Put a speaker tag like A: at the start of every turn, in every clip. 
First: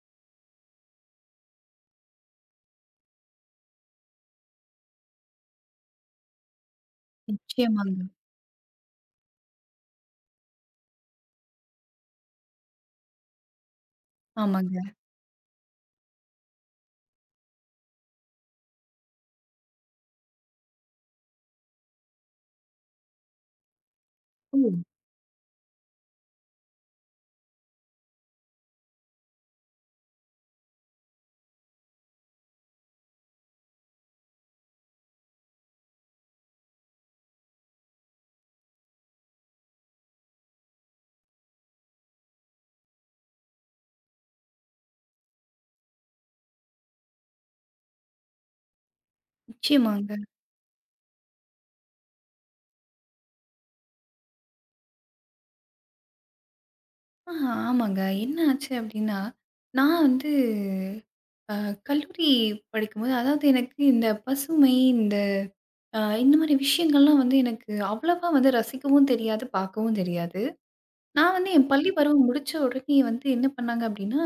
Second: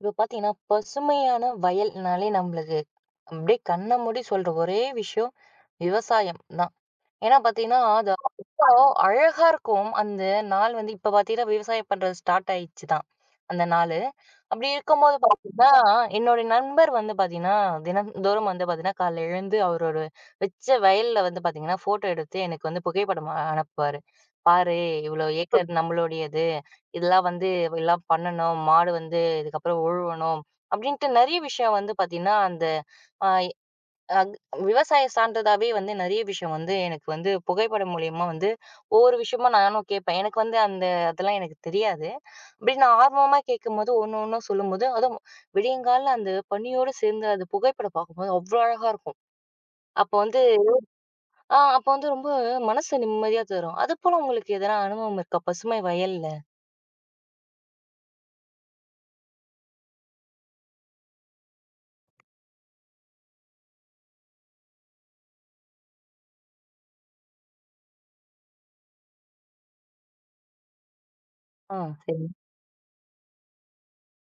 A: இப்போ பார்த்தீங்கன்னா, பசுமையான வயல்னாலே நம்மளுக்கு அப்படியே கண்ண மூடி சொல்ற ஒரே விஷயம் விவசாயம் தான். ஏன்னா பார்த்தீங்கன்னா,
B: நிச்சயமாங்க.
A: அது அவ்ளோ அழகா இருக்கும். அந்த நாள் வந்து இப்ப பார்த்தீங்கன்னா, விவசாயம் பண்றது ஸ்டார்ட் ஆயிடுச்சு தான், அந்த நாளு. அப்படி
B: ஆமாங்க.
A: இருக்கும்போது பார்த்தீங்கன்னா, என்னோட நண்பர் வந்து பார்த்தீங்கன்னா, தினந்தோறும் வந்து பார்த்தீங்கன்னா, காலைல எழுந்து அவரோட வச்ச வயல்ல வந்து பார்த்தீங்கன்னா, ஃபோட்டோ எடுத்து எனக்கு வந்து புகைப்படம் அனுப்புவாரு.
B: ஓ!
A: "பாரு, இவ்வளோ ஏக்கர் நம்மளுடையது. இதெல்லாம் வந்து எல்லாம் பண்ணணும். மாடு வந்து இதுக்கப்புறம் உழுவணும். அப்படின்ட்டு நெறைய விஷயம் வந்து பார்த்தீங்கன்னா, அந்த அ அக் விவசாயம் சார்ந்ததாவே வந்து நெறைய விஷயம் வந்து எனக்கு வந்து புகைப்படம் மூலியமா வந்து ஒவ்வொரு விஷயமா நானும் கேட்பேன். எனக்கு வந்து அந்த அதெல்லாம் எனக்கு தெரியாது. அப்படி நான் ஆர்வமா கேட்கும்போது ஒண்ணு ஒண்ணா சொல்லும்போது, அதுவும் விடியங்காலைல அந்த பனியோட சேர்ந்து அது புகைப்படம் பார்க்கும்போது அவ்ளோ அழகா இருக்கும்.
B: நிச்சயமாங்க.
A: அப்ப வந்து அப்ப வந்து ரொம்ப மனசு நிம்மதியா தரும். அதுபோல உங்களுக்கு எதனா அனுபவம் இருக்கா? பசுமை வயல்ல?
B: ஆ ஆமாங்க. என்ன ஆச்சு அப்டின்னா, நான் வந்து அ கல்லூரி படிக்கும்போது, அதாவது எனக்கு இந்த பசுமை, இந்த இந்த மாரி விஷயங்கள்லாம் வந்து எனக்கு அவ்வளவா வந்து ரசிக்கவும் தெரியாது, பார்க்கவும் தெரியாது. நான் வந்து என்
A: ஆ
B: பள்ளி
A: சரி,
B: பருவம் முடிச்ச உடனே வந்து என்ன பண்ணாங்க அப்டின்னா,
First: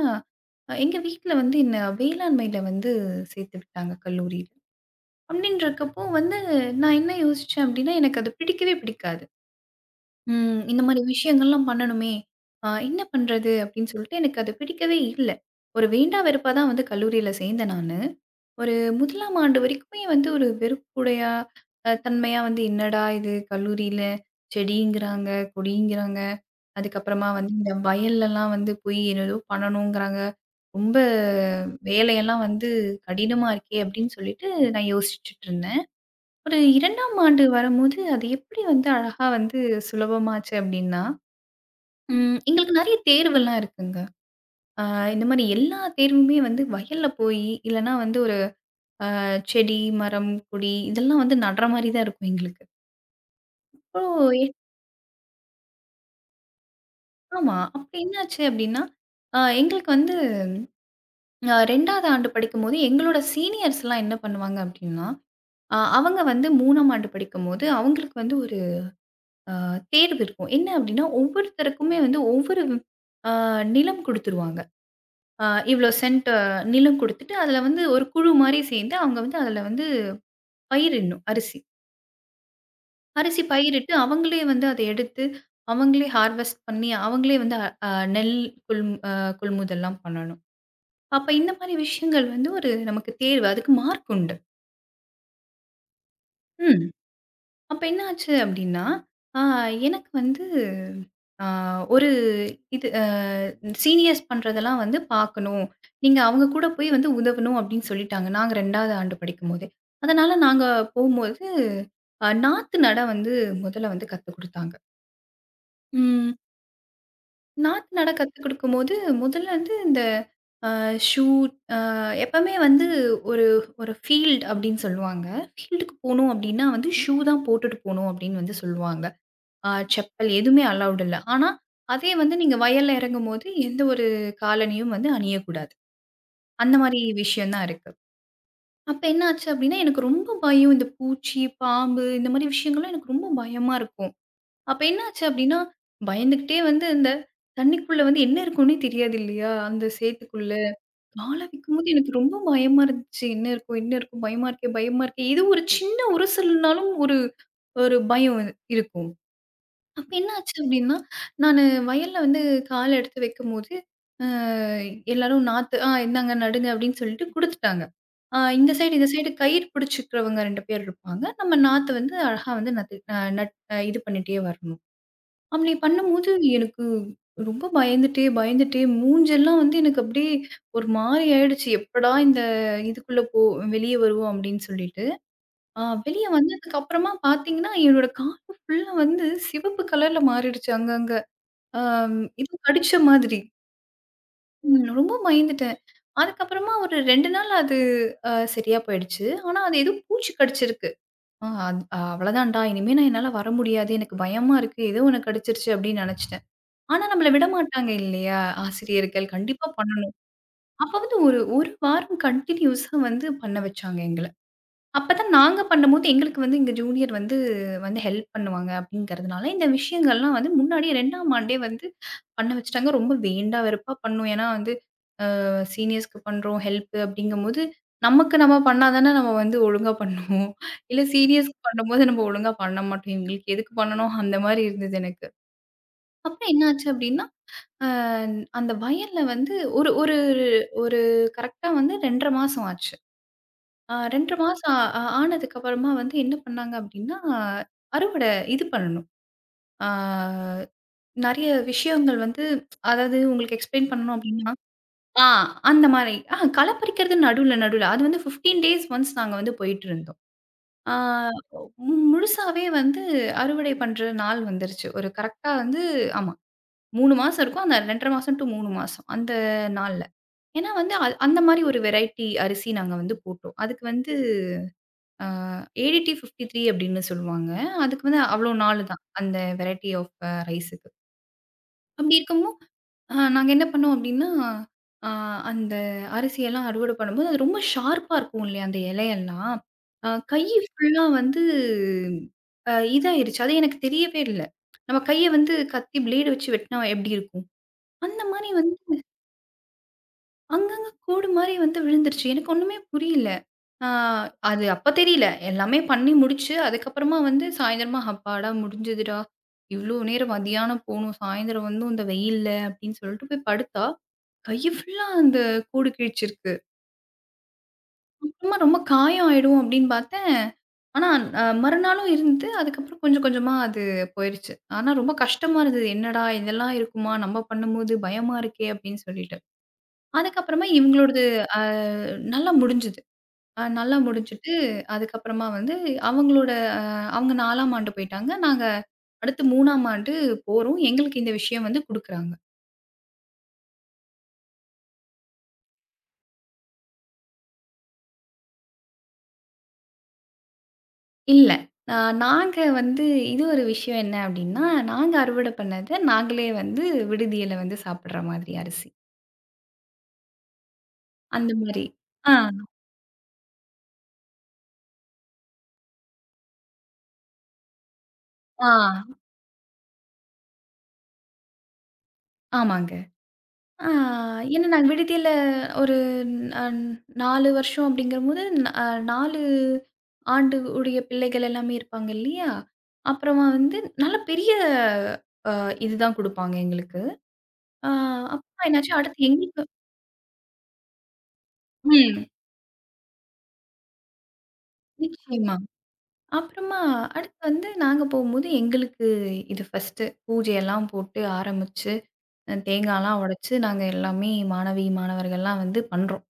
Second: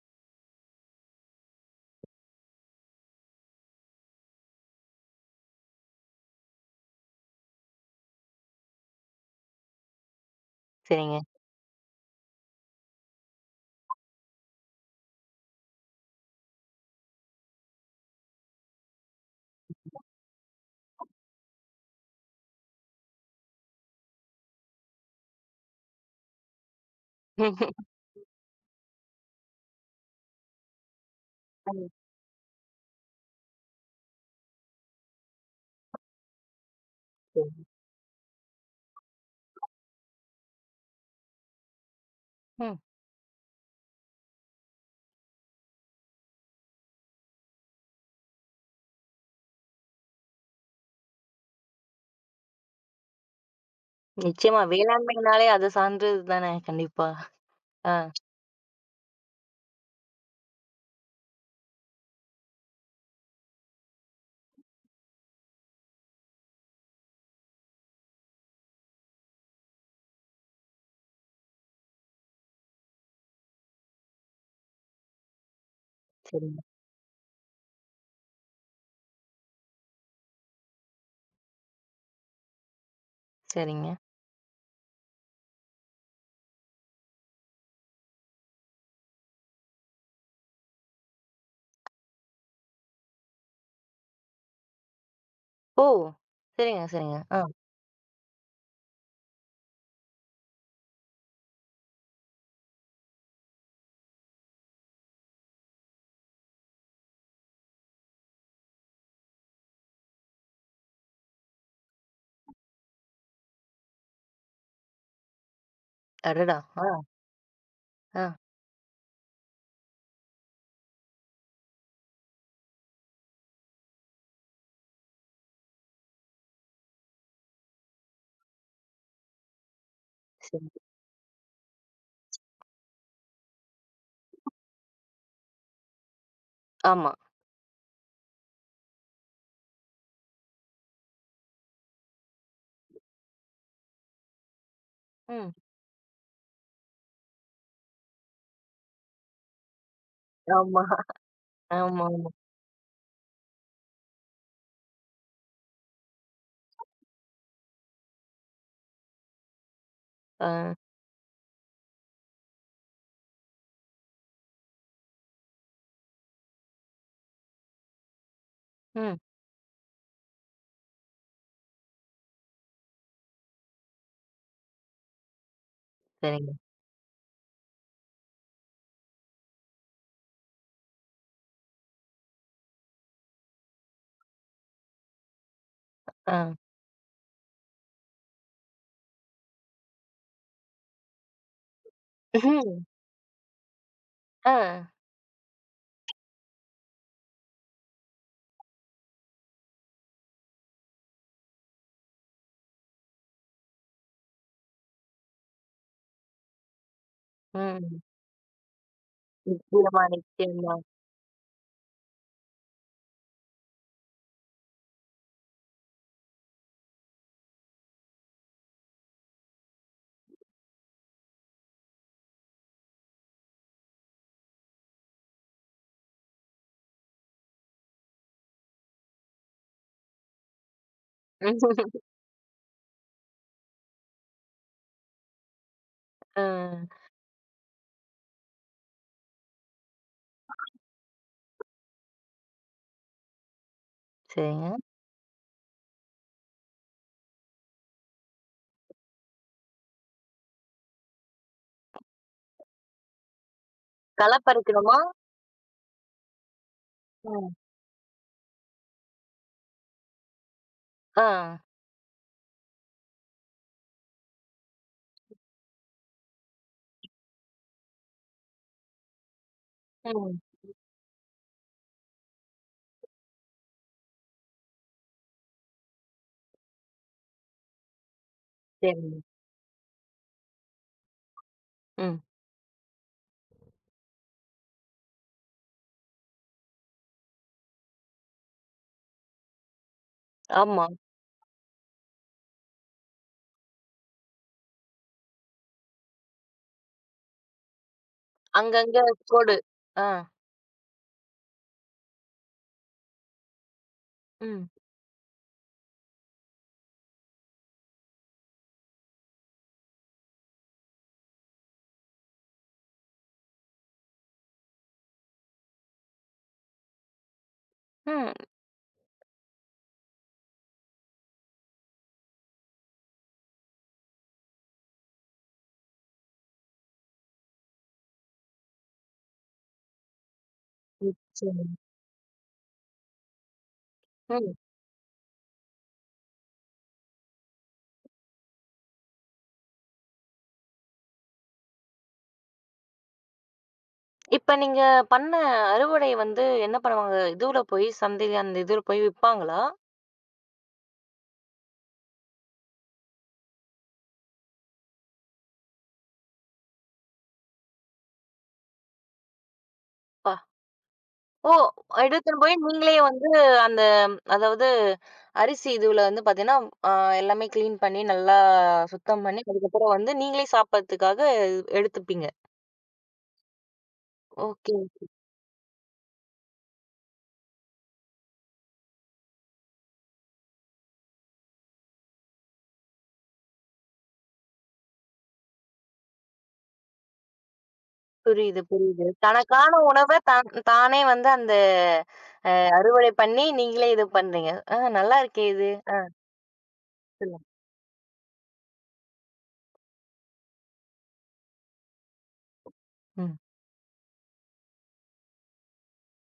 B: எங்க வீட்ல வந்து என்ன வேளாண்மையில வந்து சேர்த்து விட்டாங்க கல்லூரியில. அப்டின்றக்கப்போ வந்து நான் என்ன யோசிச்சேன் அப்டின்னா, எனக்கு அது பிடிக்கவே பிடிக்காது. ம். இந்த மாரி
A: சரிங்க.
B: விஷயங்கள்லாம் பண்ணணுமே! என்ன பண்றது? அப்படின்னு சொல்லிட்டு எனக்கு அது பிடிக்கவே இல்ல. ஒரு வேண்டா வெறுப்பா தான் வந்து கல்லூரியில சேர்ந்தேன் நானு. ஒரு முதலாம் ஆண்டு வரைக்குமே வந்து ஒரு வெறுப்புடையா, தன்மையா வந்து என்னடா இது கல்லூரியில செடிங்கிறாங்க, கொடிங்கிறாங்க. அதுக்கப்புறமா வந்து இந்த வயல்லலாம் வந்து போய் ஏதேதோ பண்ணணுங்கிறாங்க. ரொம்ப
A: ம்,
B: வேலையெல்லாம் வந்து கடினமா இருக்கே! அப்படின்னு சொல்லிட்டு நான் யோசிச்சுட்டு இருந்தேன். ஒரு 2ஆம் ஆண்டு
A: சரி.
B: வரும்போது, அது எப்படி வந்து அழகா வந்து சுலபமாச்சு அப்படின்னா,
A: ம்.
B: எங்களுக்கு நெறைய தேர்வெல்லாம் இருக்குங்க. அ இந்த மாரி எல்லா தேர்வுமே வந்து வயல்ல போயி, இல்லன்னா வந்து ஒரு செடி, மரம், கொடி இதெல்லாம் வந்து நடுற மாரி தான் இருக்கும் எங்களுக்கு. அப்போ
A: நிச்சயமா. வேளாண்மைனாலே அது சார்ந்தது தானே கண்டிப்பா.
B: ஆமா. அப்ப
A: ஆ
B: என்னாச்சு அப்படின்னா, எங்களுக்கு வந்து 2வது ஆண்டு படிக்கும்போது எங்களோட சீனியர்ஸ்லாம் என்ன பண்ணுவாங்க அப்படின்னா, அவங்க வந்து 3ஆம் ஆண்டு படிக்கும்போது, அவங்களுக்கு வந்து ஆ தேர்வு இருக்கும். என்ன அப்டின்னா, ஒவ்வொருத்தருக்குமே வந்து ஒவ்வொரு ஆ நிலம் குடுத்துருவாங்க. ஆ இவ்ளோ சென்ட்
A: சரிங்க,
B: நிலம் குடுத்துட்டு, அதுல வந்து ஒரு குழு மாரி சேர்ந்து, அவங்க வந்து அதுல வந்து பயிரிடணும் அரிசி. அரிசி பயிரிட்டு
A: சரிங்க.
B: அவங்களே வந்து அத எடுத்து, அவங்களே ஹார்வெஸ்ட் பண்ணி, அவங்களே வந்து அ நெல் கொள் அ கொள்முதல்லாம் பண்ணணும். அப்ப இந்த மாரி விஷயங்கள் வந்து ஒரு நமக்கு தேர்வு. அதுக்கு மார்க் உண்டு.
A: ஓ! சரிங்க,
B: ம்.
A: சரிங்க. ஆ.
B: அப்ப என்ன ஆச்சு அப்டின்னா, ஆ எனக்கு வந்து ஆ ஒரு இது அ சீனியர்ஸ் பண்றதெல்லாம் வந்து பார்க்கணும். நீங்க அவங்க கூட போய் வந்து உதவணும் அப்டின்னு சொல்லிட்டாங்க. நாங்க 2வது ஆண்டு படிக்கும்போதே. அதனால நாங்க போம்போது, நாத்து நட வந்து முதல்ல வந்து கத்துக் குடுத்தாங்க. ம்.
A: அடடா! ஆ,
B: நாத்து நட
A: ஆ.
B: கத்துக் குடுக்கும்போது, முதல்ல வந்து இந்த அ ஷூட் அ எப்பவுமே வந்து ஒரு ஒரு ஃபீல்ட் அப்டின்னு சொல்லுவாங்க. ஃபீல்டுக்கு போணும் அப்டின்னா வந்து ஷூ தான் போட்டுட்டு போணும் அப்டின்னு வந்து சொல்லுவாங்க. செப்பல் எதுவுமே
A: சரி.
B: அலவுட் இல்ல. ஆனா, அதே வந்து நீங்க வயல்ல இறங்கும்போது எந்த ஒரு காலணியும் வந்து அணியக்கூடாது. அந்த மாரி
A: ஆமா.
B: விஷயம் தான் இருக்கு. அப்ப என்ன ஆச்சு அப்டின்னா, எனக்கு ரொம்ப பயம். இந்த பூச்சி, பாம்பு இந்த மாரி விஷயங்கள்லாம் எனக்கு ரொம்ப பயமா இருக்கும். அப்ப என்ன ஆச்சு
A: ம்.
B: அப்டின்னா, பயந்துகிட்டே வந்து இந்த தண்ணிக்குள்ள வந்து என்ன இருக்குன்னே தெரியாது இல்லையா? அந்த சேத்துக்குள்ள.
A: ஆமா.
B: கால வைக்கும்போது
A: ஆமாமா.
B: எனக்கு ரொம்ப பயமா இருந்துச்சு. என்ன இருக்கும்? என்ன இருக்கும்? பயமா இருக்கே! பயமா இருக்கே! இது ஒரு சின்ன உரசல்னாலும் ஒரு ஒரு பயம் இருக்கும். அப்ப என்னாச்சு
A: ஆ.
B: அப்டின்னா, நானு வயல்ல வந்து கால எடுத்து வைக்கும்போது, அ எல்லாரும் நாத்து "ஆ இந்தாங்க நடுங்க" அப்டின்னு சொல்லிட்டு குடுத்துட்டாங்க. இந்த சைடு இந்த
A: ம்.
B: சைடு கயிறு பிடிச்சுக்கிறவங்க 2 பேர் இருப்பாங்க. நம்ம நாத்த வந்து அழகா வந்து நட்டு அ நட் அ இது பண்ணிட்டே வரணும். அப்படி பண்ணும்போது
A: சரிங்க.
B: எனக்கு ரொம்ப பயந்துட்டே பயந்துட்டே மூஞ்செல்லாம் வந்து எனக்கு அப்டியே ஒரு மாரி ஆயிடுச்சு. எப்படா இந்த இதுக்குள்ள வெளிய வருவோம் அப்டின்னு சொல்லிட்டு. வெளிய
A: ஆ.
B: வந்ததுக்கு அப்புறமா பார்த்தீங்கன்னா, என்னோட காது ஃபுல்லா வந்து சிவப்பு கலர்ல மாறிடுச்சு அங்கங்க. இது
A: ம்ஹ்ம்.
B: கடிச்ச மாதிரி.
A: ஆ.
B: ரொம்ப பயந்துட்டேன். அதுக்கப்புறமா ஒரு 2 நாள் அது சரியா போயிடுச்சு. ஆனா அது ஏதோ பூச்சி கடிச்சிருக்கு. ஆ அத் அவ்வளதான்டா இனிமே நான் என்னால வர முடியாது. எனக்கு பயமா இருக்கு. ஏதோ ஒண்ணு கடிச்சிருச்சு அப்படின்னு நெனச்சுட்டேன். ஆனா நம்மள விடமாட்டாங்க
A: ம்.
B: இல்லையா? ஆசிரியர்கள் கண்டிப்பா
A: நிச்சயமா,
B: பண்ணணும்.
A: நிச்சயமா.
B: அப்ப வந்து ஒரு 1 வாரம் கன்டினியூஸா வந்து பண்ண வச்சாங்க எங்கள. அப்பதான் நாங்க பண்ணும்போது, எங்களுக்கு வந்து எங்க ஜூனியர் வந்து வந்து ஹெல்ப் பண்ணுவாங்க அப்படிங்கிறதுனால, இந்த விஷயங்கள்லாம் வந்து முன்னாடியே 2ஆம் ஆண்டே வந்து பண்ண வச்சுட்டாங்க. ரொம்ப வேண்டா வெறுப்பா பண்ணோம். ஏன்னா வந்து சீனியர்ஸ்க்கு பண்றோம் ஹெல்ப் அப்படிங்கும்போது, நமக்கு நம்ம பண்ணா தானே நம்ம வந்து ஒழுங்கா பண்ணுவோம். இல்ல சீனியர்ஸ்க்கு பண்ணும்போது நம்ம ஒழுங்கா பண்ண மாட்டோம். இவங்களுக்கு எதுக்கு பண்ணணும் அந்த மாரி இருந்தது எனக்கு.
A: ஆ.
B: அப்புறம் என்னாச்சு அப்படின்னா, அ அந்த வயல்ல வந்து ஒரு ஒரு ஒரு கரெக்ட்டா வந்து 2 1/2 மாசம் ஆச்சு. 2 1/2
A: சரிங்க.
B: மாசம் ஆனதுக்கப்புறமா வந்து என்ன பண்ணாங்க அப்டின்னா, அறுவடை இது பண்ணணும். ஆ நெறைய விஷயங்கள் வந்து அதாவது உங்களுக்கு எக்ஸ்ப்ளைன் பண்ணணும்
A: களை
B: அப்டின்னா,
A: பறிக்கணுமா?
B: ஆ அந்த மாரி. கள பறிக்கிறது
A: ம்.
B: நடுவுல நடுவுல. அது வந்து 15 டேஸ் ஒன்ஸ் நாங்க வந்து போயிட்டுருந்தோம். ஆ
A: ஆ.
B: மு முழுசாவே வந்து அறுவடை பண்ற நாள் வந்துருச்சு. ஒரு கரெக்ட்டா வந்து ஆமா. 3 மாசம் இருக்கும். அந்த 2 1/2 மாசம் டூ 3 மாசம் அந்த நாள்ல.
A: ம்.
B: ஏன்னா வந்து அந்த மாரி ஒரு வெரைட்டி அரிசி நாங்க வந்து போட்டோம். அதுக்கு வந்து ஆ ஏடிடி-53 அப்படின்னு சொல்லுவாங்க. அதுக்கு வந்து அவ்ளோ நாளு தான்.
A: சரிங்க.
B: அந்த வெரைட்டி ஆஃப் ரைஸுக்கு. அப்படி
A: ம்.
B: இருக்கவும், நாங்க என்ன பண்ணோம் அப்படின்னா, அ அந்த அரிசியெல்லாம் அறுவடை பண்ணும்போது, அது ரொம்ப ஷார்ப்பா இருக்கும் இல்லையா அந்த இலையெல்லாம். கை
A: ஆமா.
B: ஃபுல்லா வந்து இதாயிருச்சு. அது எனக்கு தெரியவே இல்ல. நம்ம கைய வந்து கத்தி பிளேடு வச்சு வெட்டினா எப்படி இருக்கும்? அந்த மாரி வந்து
A: அங்கங்க கோடு. ஆ.
B: அங்கங்க கூடு மாரி வந்து விழுந்துருச்சு. எனக்கு ஒண்ணுமே புரியல. ஆ அது
A: ம்.
B: அப்ப தெரியல. எல்லாமே பண்ணி முடிச்சு, அதுக்கப்புறமா வந்து சாயந்தரமா "அப்பாடா! முடிஞ்சதுடா. இவ்ளோ நேரம் மதியானம் போணும். சாயந்தரம் வந்தும் இந்த வெயில்ல" அப்படின்னு சொல்லிட்டு போய் படுத்தா, கைய ஃபுல்லா அந்த கூடு கிழிச்சிருக்கு.
A: ம்.
B: அப்புறமா ரொம்ப காயம் ஆயிடும் அப்படின்னு பார்த்தேன். ஆனா மறுநாளும் இருந்து, அதுக்கப்புறம் கொஞ்சம் கொஞ்சமா அது போயிருச்சு. ஆனா ரொம்ப கஷ்டமா இருந்தது. "என்னடா இதெல்லாம் இருக்குமா? நம்ம பண்ணும்போது பயமா இருக்கே!" அப்படின்னு சொல்லிட்டு. அதுக்கப்புறமா இவங்களோடது அ
A: நிச்சயமா.
B: நல்லா முடிஞ்சது. நல்லா முடிஞ்சுட்டு,
A: ம்.
B: அதுக்கப்புறமா வந்து அவங்களோட அ அவங்க 4ஆம் ஆண்டு போயிட்டாங்க. நாங்க அடுத்து 3ஆம் ஆண்டு போறோம். எங்களுக்கு இந்த விஷயம் வந்து குடுக்குறாங்க.
A: இப்ப நீங்க பண்ண அறுவடை வந்து என்ன பண்ணுவாங்க? இதுல போய் சந்தையில அந்த இதுல போய் விப்பாங்களா?
B: இல்ல. அ நாங்க வந்து இது ஒரு விஷயம் என்ன அப்டின்னா, நாங்க அறுவடை பண்ணத நாங்களே வந்து விடுதியில வந்து சாப்பிடுற மாதிரி அரிசி.
A: பா ஓ!
B: அந்த மாரி. ஆ,
A: எடுத்துன்னு போய் நீங்களே வந்து அந்த அதாவது அரிசி இதுல வந்து பார்த்தீங்கன்னா, அ எல்லாமே கிளீன் பண்ணி நல்லா
B: ஆ,
A: சுத்தம் பண்ணி, அதுக்கப்புறம் வந்து நீங்களே சாப்பிடறதுக்காக எடுத்துப்பீங்க.
B: ஆமாங்க. ஆ ஏன்னா
A: ஓகே.
B: நாங்க விடுதியில ஒரு அ 4 வருஷம் அப்படிங்கும்போது, ந- அ 4 ஆண்டு உடைய பிள்ளைகள் எல்லாமே இருப்பாங்க இல்லையா? அப்புறமா வந்து நல்ல பெரிய இதுதான் குடுப்பாங்க எங்களுக்கு. ஆ
A: புரியுது,
B: அப்புறமா என்னாச்சு
A: புரியுது.
B: அடுத்து எங்களுக்கு
A: தனக்கான உணவ தான் தானே வந்து அந்த
B: ம்.
A: அறுவடை பண்ணி நீங்களே இது பண்றீங்க. ஆ நல்லா இருக்கே
B: நிச்சயமா.
A: இது. ஆ
B: அப்புறமா அடுத்து
A: சொல்லுங்க.
B: வந்து நாங்க போகும்போது எங்களுக்கு இது ஃபர்ஸ்ட்டு பூஜையெல்லாம் போட்டு ஆரம்பிச்சு தேங்காய்லாம்
A: ம்.
B: உடைச்சு நாங்க எல்லாமே மாணவி, மாணவர்கள்லாம் வந்து பண்றோம்.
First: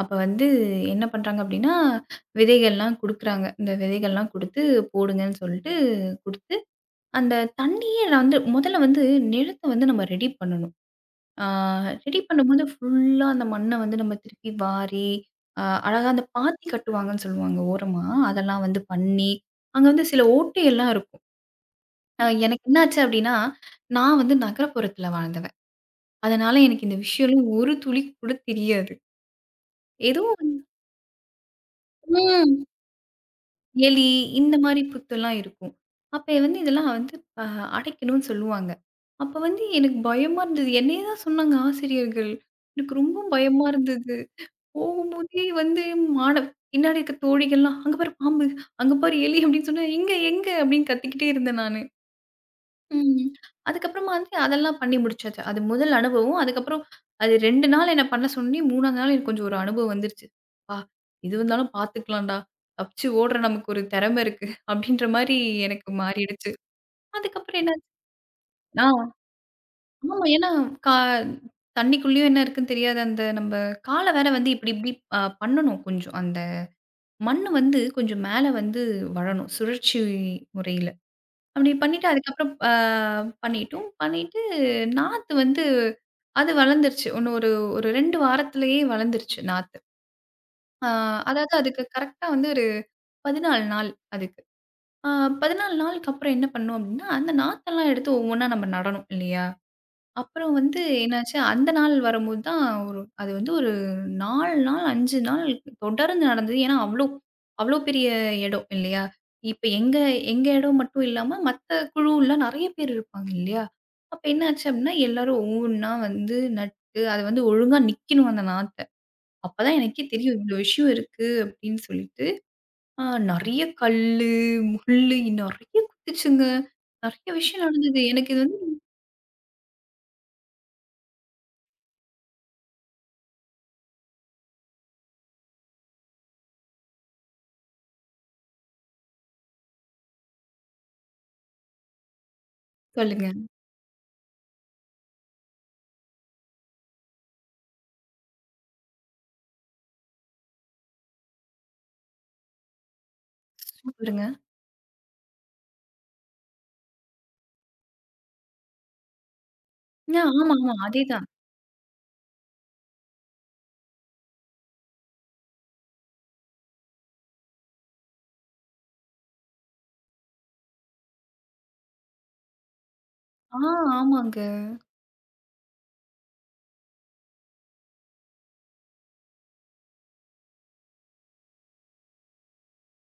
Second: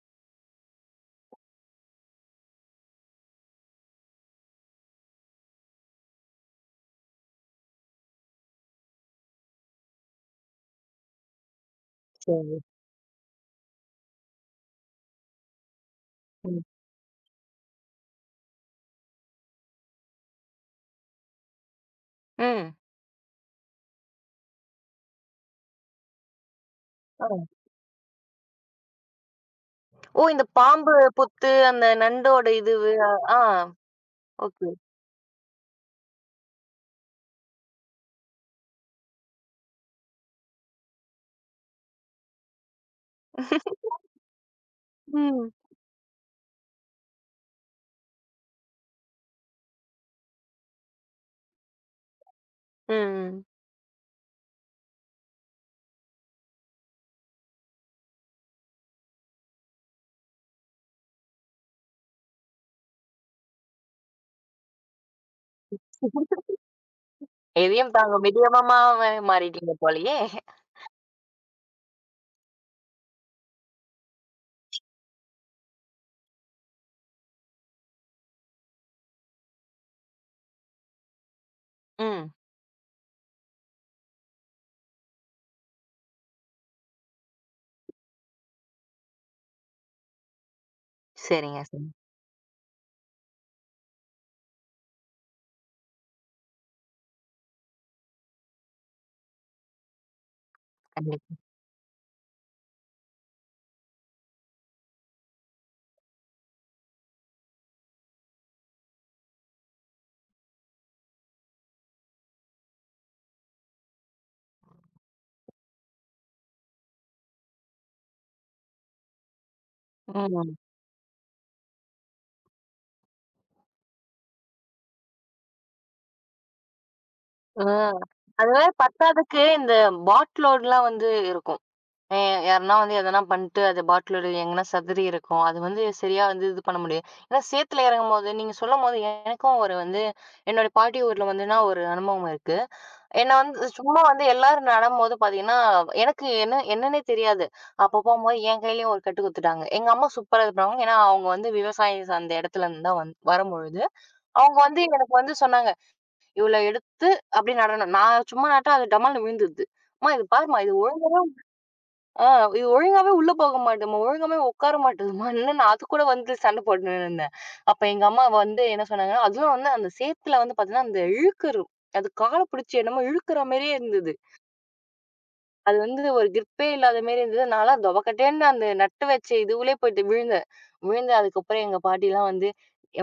B: அப்ப வந்து என்ன பண்றாங்க அப்டின்னா, விதைகள்லாம் குடுக்குறாங்க. இந்த விதைகள்லாம் குடுத்து போடுங்கன்னு சொல்லிட்டு குடுத்து, அந்த தண்ணியே நான் வந்து முதல்ல வந்து நிலத்த வந்து நம்ம ரெடி பண்ணணும். ஆ ரெடி
A: சரி.
B: பண்ணும்போது ஃபுல்லா அந்த மண்ண வந்து நம்ம திருப்பி வாரி, அ அழகா அந்த
A: ம்.
B: பாத்தி கட்டுவாங்கன்னு சொல்லுவாங்க ஓரமா. அதெல்லாம் வந்து பண்ணி, அங்க வந்து சில ஓட்டையெல்லாம் இருக்கும். எனக்கு
A: ம்.
B: என்னாச்சு அப்டின்னா, நான் வந்து நகரப்புறத்துல வாழ்ந்தவ. அதனால எனக்கு இந்த
A: ஆ.
B: விஷயம்லாம் ஒரு துளி கூட தெரியாது. ஏதோ
A: ஓ! இந்த பாம்பு புத்து அந்த நண்டோட
B: ம்.
A: இதுவு ஆ
B: எலி இந்த
A: ஓகே.
B: மாரி புத்தெல்லாம் இருக்கும். அப்ப வந்து இதெல்லாம் வந்து அ அடைக்கணும்னு சொல்லுவாங்க. அப்ப வந்து எனக்கு பயமா இருந்தது. என்னைய தான் சொன்னாங்க ஆசிரியர்கள். எனக்கு ரொம்ப பயமா இருந்தது. போகும்போதே
A: ம்.
B: வந்து மாணவ பின்னாடி இருக்க தோழிகள்லாம் "அங்க பாரு பாம்பு, அங்க பாரு எலி" அப்படின்னு சொன்னா "எங்க? எங்க?" அப்படின்னு கத்திக்கிட்டே இருந்தேன் நானு.
A: ம்,
B: ம்.
A: ம்.
B: அதுக்கப்புறமா வந்து அதெல்லாம் பண்ணி முடிச்சாச்சு. அது முதல் அனுபவம். அதுக்கப்புறம் அது 2 நாள் என்ன பண்ண சொன்னி, 3வது நாள் எனக்கு கொஞ்சம் ஒரு அனுபவம் வந்துருச்சு. "அப்பா! எது வந்தாலும் பார்த்துக்கலாம்டா. தப்பிச்சு ஓடுற நமக்கு ஒரு திறமை இருக்கு." அப்படின்ற மாரி எனக்கு மாறிடுச்சு. அதுக்கப்புறம் என்னாச்சு
A: எதையும் தாங்க
B: ஆ
A: மிதமாவே மாறிட்டீங்க
B: ஆமா.
A: போலயே!
B: ஏன்னா கா தண்ணிக்குள்ளேயும் என்ன இருக்குன்னு தெரியாது. அந்த நம்ப கால வேற வந்து இப்படி இப்படி பண்ணணும் கொஞ்சம். அந்த மண்ணு வந்து கொஞ்சம் மேல வந்து வழணும். சுழற்சி முறையில. அப்படி பண்ணிட்டு
A: ம்.
B: அதுக்கப்புறம் பண்ணிட்டோம். பண்ணிட்டு நாத்து வந்து அது வளர்ந்துருச்சு. இன்னும் ஒரு ஒரு 2 வாரத்திலேயே வளர்ந்துருச்சு நாத்து. ஆ அதாவது
A: சரிங்க,
B: அதுக்கு
A: சரிங்க.
B: கரெக்ட்டா வந்து ஒரு 14 நாள் அதுக்கு. ஆ 14 நாளுக்கு அப்புறம் என்ன பண்ணோம் அப்படின்னா, அந்த நாத்தெல்லாம் எடுத்து ஒவ்வொன்னா நம்ம நடணும் இல்லையா? அப்புறம் வந்து
A: கண்டிப்பா.
B: என்னாச்சு, அந்த நாள் வரும்போது தான் ஒரு அது வந்து ஒரு 4 நாள், 5 நாள் தொடர்ந்து நடந்தது. ஏன்னா, அவ்ளோ அவ்ளோ பெரிய இடம் இல்லையா? இப்ப எங்க எங்க இடம் மட்டும் இல்லாம, மத்த குழுலாம் நெறைய பேர் இருப்பாங்க இல்லையா? அப்ப என்னாச்சு அப்டின்னா, எல்லாரும் ஒவ்வொன்னா வந்து நட்டு, அது வந்து ஒழுங்கா நிக்கணும் அந்த நாத்த. அப்பதான் எனக்கே தெரியும்
A: ம்.
B: இவ்ளோ விஷயம் இருக்கு அப்டின்னு சொல்லிட்டு. ஆ நெறைய கல்லு, முள்ளு நெறைய குத்துச்சுங்க. நெறைய விஷயம்
A: ஆ.
B: நடந்தது. எனக்கு இது வந்து
A: அதுவே பத்தாததுக்கு இந்த பாட்டிலோடலாம் வந்து இருக்கும். அ யாருன்னா வந்து எதனா பண்ணிட்டு அது பாட்டிலோட எங்கனா சதறி இருக்கும். அது வந்து சரியா வந்து இது பண்ண முடியாது. ஏன்னா சேத்துல இறங்கும்போது நீங்க சொல்லும்போது எனக்கும் ஒரு வந்து என்னோட பாட்டி ஊர்ல வந்துனா ஒரு அனுபவம் இருக்கு.
B: சொல்லுங்க.
A: என்ன
B: சூப்பருங்க.
A: வந்து சும்மா வந்து எல்லாரும் நடும்போது பார்த்தீங்கன்னா, எனக்கு என்ன என்னன்னே தெரியாது. அப்ப போம்போது என் கையிலயும் ஒரு கட்டு குடுத்துட்டாங்க. எங்க அம்மா சூப்பரா இது பண்ணுவாங்க. ஏன்னா, அவங்க வந்து விவசாயி சார்ந்த இடத்துல இருந்து தான் வரும்பொழுது,
B: சொல்லுங்க.
A: அவங்க வந்து எனக்கு வந்து சொன்னாங்க, "இவ்ளோ எடுத்து அப்படி நடணும்." நான் சும்மா நட்டா அது டமால்னு விழுந்துருது. "அம்மா இது பாரும்மா,
B: ஆமாமா. அதேதான்.
A: ஆ இது ஒழுங்காவே உள்ள போக மாட்டுதும்மா, ஒழுங்காவே உட்கார மாட்டுதும்மா." நான் அதுக்கூட வந்து சண்டை போட்டுன்னு இருந்தேன். அப்ப எங்க அம்மா வந்து என்ன சொன்னாங்கன்னா, அதுவும் வந்து அந்த சேத்துல வந்து பார்த்தீங்கன்னா, அந்த இழுக்குரும். அது கால பிடிச்சு என்னமோ இழுக்குற
B: ஆ
A: மாரியே இருந்தது.
B: ஆமாங்க.
A: அது வந்து ஒரு கிரிப்பே இல்லாத மாரி இருந்தது. நான்லாம் தொபக்கட்டேன்னு அந்த நட்டு வச்ச இதுவுலே போயிட்டு விழுந்தேன். விழுந்து அதுக்கப்புறம் எங்க பாட்டிலாம் வந்து,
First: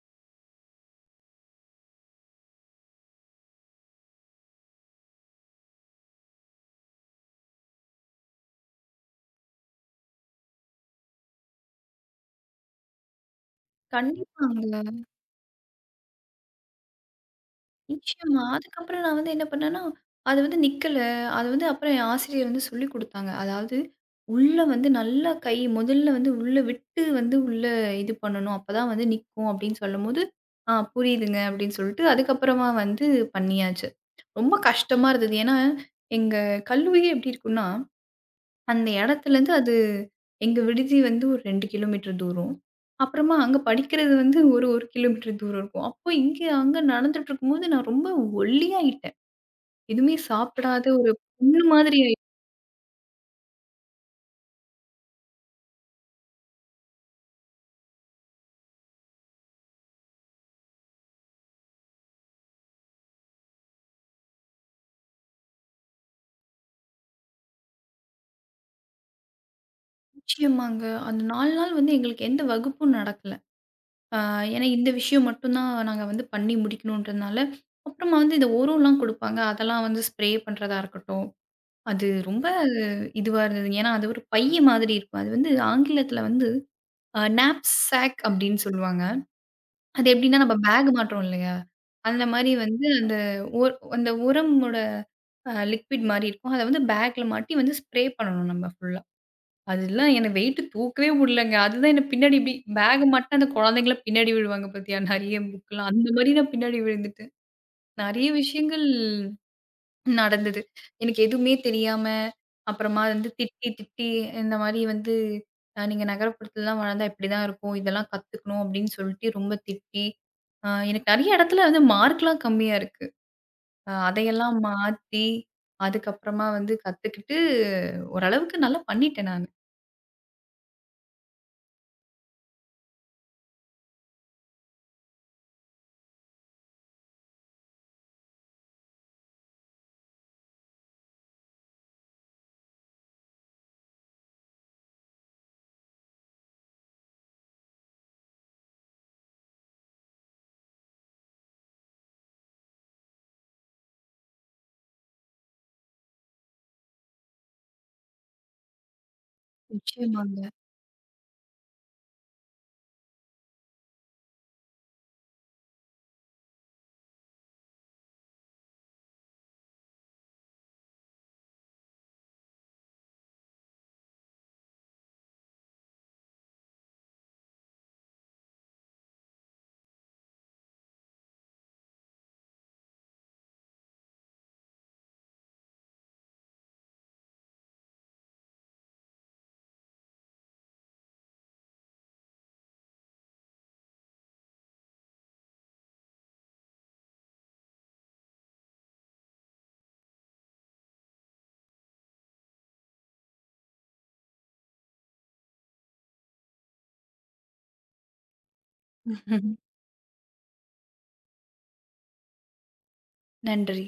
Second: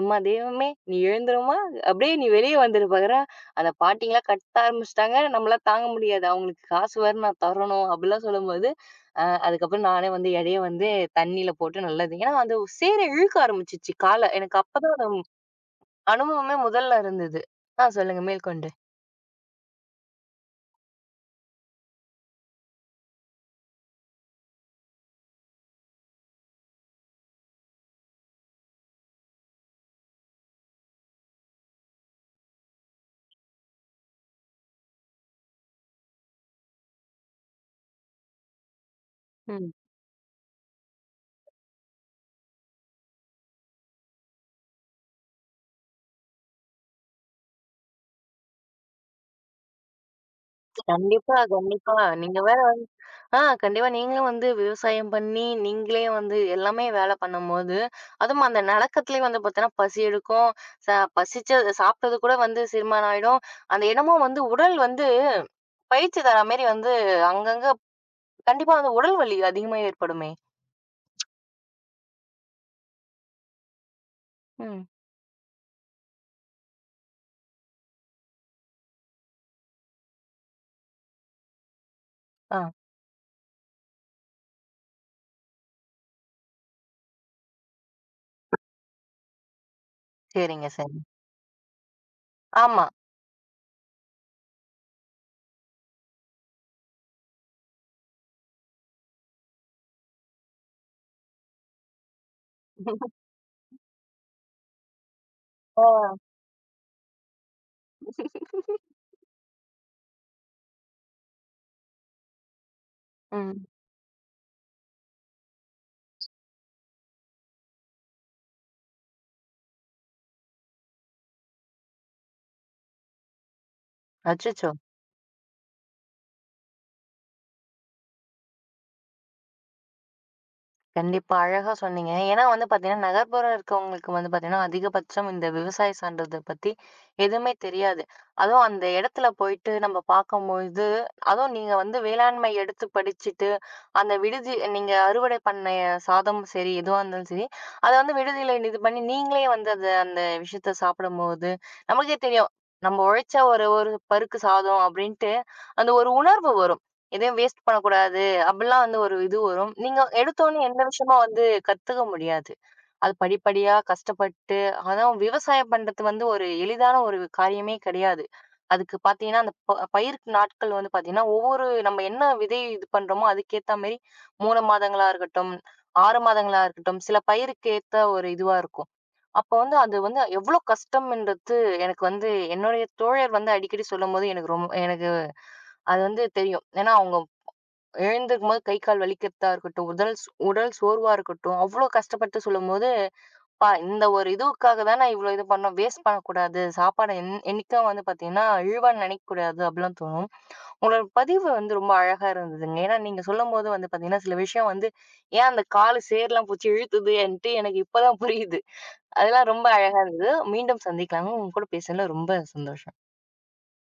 A: "எம்மா தெய்வமே! நீ எழுந்துரும்மா! அப்படியே நீ வெளிய வந்துரு பகரா" அந்த பாட்டிங்கலாம் கத்த ஆரம்பிச்சுட்டாங்க. நம்மளால தாங்க முடியாது. அவங்களுக்கு காசு வேற நான் தரணும் அப்படிலாம் சொல்லும்போது, அதுக்கப்புறம் நானே வந்து எடைய வந்து தண்ணீல போட்டு நல்லது. ஏன்னா அந்த சேர இழுக்க ஆரம்பிச்சுச்சு கால. எனக்கு அப்பதான்
B: கண்டிப்பாங்க.
A: அந்த அனுபவமே முதல்ல இருந்தது. ஆ சொல்லுங்க
B: நிச்சயமா.
A: மேற்கொண்டு.
B: அதுக்கப்புறம் நான் வந்து என்ன பண்ணேன்னா, அது வந்து நிக்கல. அது வந்து அப்புறம் என் ஆசிரியர் வந்து சொல்லிக் குடுத்தாங்க. அதாவது உள்ள வந்து நல்லா கை முதல்ல வந்து உள்ள விட்டு வந்து உள்ள இது பண்ணணும். அப்பதான் வந்து நிக்கும் அப்படின்னு சொல்லும்போது, ஆ புரியுதுங்க அப்படின்னு சொல்லிட்டு அதுக்கப்புறமா வந்து பண்ணியாச்சு. ரொம்ப கஷ்டமா இருந்தது. ஏன்னா, எங்க கல்லூரியே எப்படி இருக்கும்னா அந்த இடத்துலேருந்து
A: ம்.
B: அது எங்க விடுதி வந்து ஒரு 2 கிலோமீட்டர் தூரம். அப்புறமா அங்க படிக்கிறது வந்து ஒரு 1 கிலோமீட்டர் தூரம் இருக்கும். அப்போ இங்க அங்க நடந்துட்டு இருக்கும்போது நான் ரொம்ப ஒல்லியாயிட்டேன். எதுவுமே சாப்பிடாத ஒரு
A: கண்டிப்பா,
B: பொண்ணு
A: கண்டிப்பா.
B: மாதிரி ஆயிட்டேன்.
A: நீங்க ஆ கண்டிப்பா. நீங்களும் வந்து விவசாயம் பண்ணி, நீங்களே வந்து எல்லாமே வேலை பண்ணும்போது, அதுவும் அந்த நடக்கத்துலயே வந்து பார்த்தீங்கன்னா, பசி எடுக்கும். ச பசிச்ச சாப்பிட்டது கூட வந்து செரிமானம் ஆயிடும். அந்த இடமும் வந்து உடல் வந்து பயிற்சி தர மாரி வந்து அங்கங்க கண்டிப்பா வந்து உடல் வலி அதிகமா ஏற்படுமே!
B: நிச்சயமாங்க. அந்த 4 நாள் வந்து எங்களுக்கு எந்த வகுப்பும் நடக்கல. ஆ ஏன்னா
A: ம்.
B: இந்த விஷயம் மட்டும் தான் நாங்க வந்து பண்ணி முடிக்கணுன்றதுனால, அப்புறமா வந்து இந்த உரம்லாம் குடுப்பாங்க. அதெல்லாம் வந்து ஸ்ப்ரே பண்றதா இருக்கட்டும். அது ரொம்ப
A: ஆ.
B: இதுவா இருந்ததுங்க. ஏன்னா அது ஒரு பை மாதிரி இருக்கும். அது வந்து ஆங்கிலத்தில வந்து நாப் சாக் அப்படின்னு சொல்லுவாங்க. அது எப்படின்னா, நம்ம
A: சரிங்க,
B: பேக்
A: சரிங்க.
B: மாட்டுறோம் இல்லையா? அந்த மாரி வந்து
A: ஆமா.
B: அந்த அந்த உரமோட லிக்விட் மாரி இருக்கும். அத வந்து பேக்ல மாட்டி வந்து ஸ்ப்ரே பண்ணணும் நம்ம ஃபுல்லா. அதெல்லாம் என்ன வெயிட் தூக்கவே முடியலங்க. அதுதான் என்ன பின்னாடி இப்படி பேக் மாட்டுனா அந்த குழந்தைங்கலாம் பின்னாடி விழுவாங்க பார்த்தியா? நெறைய புக்லாம் அந்த
A: ஆ.
B: மாரி நான் பின்னாடி விழுந்துட்டேன். நெறைய விஷயங்கள் நடந்தது. எனக்கு எதுவுமே தெரியாம, அப்புறமா வந்து
A: ம்.
B: திட்டி, திட்டி இந்த மாரி வந்து "நீங்க நகரப்புறத்துலலாம் வளர்ந்தா இப்படிதான் இருக்கும். இதெல்லாம் கத்துக்கணும்." அப்படின்னு சொல்லிட்டு ரொம்ப திட்டி, எனக்கு நெறைய இடத்துல வந்து மார்க்லாம் கம்மியா இருக்கு. அதையெல்லாம்
A: அச்சச்சோ!
B: மாத்தி, அதுக்கப்புறமா வந்து கத்துக்கிட்டு ஓரளவுக்கு நல்லா பண்ணிட்டேன் நானு.
A: கண்டிப்பா. அழகா சொன்னீங்க. ஏன்னா வந்து பார்த்தீங்கன்னா, நகர்ப்புறம் இருக்கவங்களுக்கு வந்து பார்த்தீங்கன்னா, அதிகபட்சம் இந்த விவசாயம் சார்ந்தத பத்தி எதுவுமே தெரியாது. அதுவும் அந்த இடத்துல போயிட்டு நம்ம பார்க்கும்பொழுது, அதுவும் நீங்க வந்து வேளாண்மை எடுத்து படிச்சுட்டு, அந்த விடுதி நீங்க அறுவடை பண்ண சாதம் சரி, எதுவா இருந்தாலும் சரி, அத வந்து விடுதியில இது பண்ணி நீங்களே வந்து அத அந்த விஷயத்த சாப்பிடும்போது, நமக்கே தெரியும். நம்ம உழைச்ச ஒரு ஒரு பருக்கு சாதம் அப்படின்ட்டு, அந்த ஒரு உணர்வு வரும். எதையும் வேஸ்ட் பண்ணக்கூடாது. அப்படிலாம் வந்து ஒரு இது வரும். நீங்க
B: நிச்சயமாங்க.
A: எடுத்தோனே எந்த விஷயமும் வந்து கத்துக்க முடியாது. அது படிப்படியா கஷ்டப்பட்டு அதுவும் விவசாயம் பண்றது வந்து ஒரு எளிதான ஒரு காரியமே கிடையாது. அதுக்கு பார்த்தீங்கன்னா, அந்த பயிர் நாட்கள் வந்து பார்த்தீங்கன்னா, ஒவ்வொரு நம்ம என்ன விதை இது பண்றோமோ, அதுக்கேத்த மாரி 3 மாதங்களா இருக்கட்டும், 6 மாதங்களா இருக்கட்டும், சில பயிருக்கு ஏத்த ஒரு இதுவா இருக்கும். அப்போ வந்து அது வந்து எவ்வளோ கஷ்டம்ன்றது எனக்கு வந்து என்னுடைய தோழர் வந்து அடிக்கடி சொல்லும்போது எனக்கு ரொம்ப எனக்கு அது வந்து தெரியும். ஏன்னா, அவங்க எழுந்திருக்கும்போது கை, கால் வலிக்கிறதா இருக்கட்டும், உடல் சோர்வா இருக்கட்டும், அவ்ளோ கஷ்டப்பட்டு சொல்லும்போது, "அப்பா இந்த ஒரு இதுவுக்காக தான் நான் இவ்ளோ இது பண்ணோம். வேஸ்ட் பண்ணக்கூடாது. சாப்பாட என்னைக்கும் வந்து பார்த்தீங்கன்னா, இழிவா நினைக்கக்கூடாது." அப்படிலாம் தோணும். உங்களோட பதிவு வந்து ரொம்ப அழகா இருந்ததுங்க. ஏன்னா, நீங்க சொல்லும்போது வந்து பார்த்தீங்கன்னா, சில விஷயம் வந்து, ஏன் அந்த காலு சேர்லாம் புடிச்சு இழுத்துதுன்ட்டு எனக்கு இப்ப தான் புரியுது. அதெல்லாம் ரொம்ப அழகா இருந்தது. மீண்டும் சந்திக்கலாங்க. உங்க கூட பேசுனதுல ரொம்ப சந்தோஷம்.
B: நன்றி.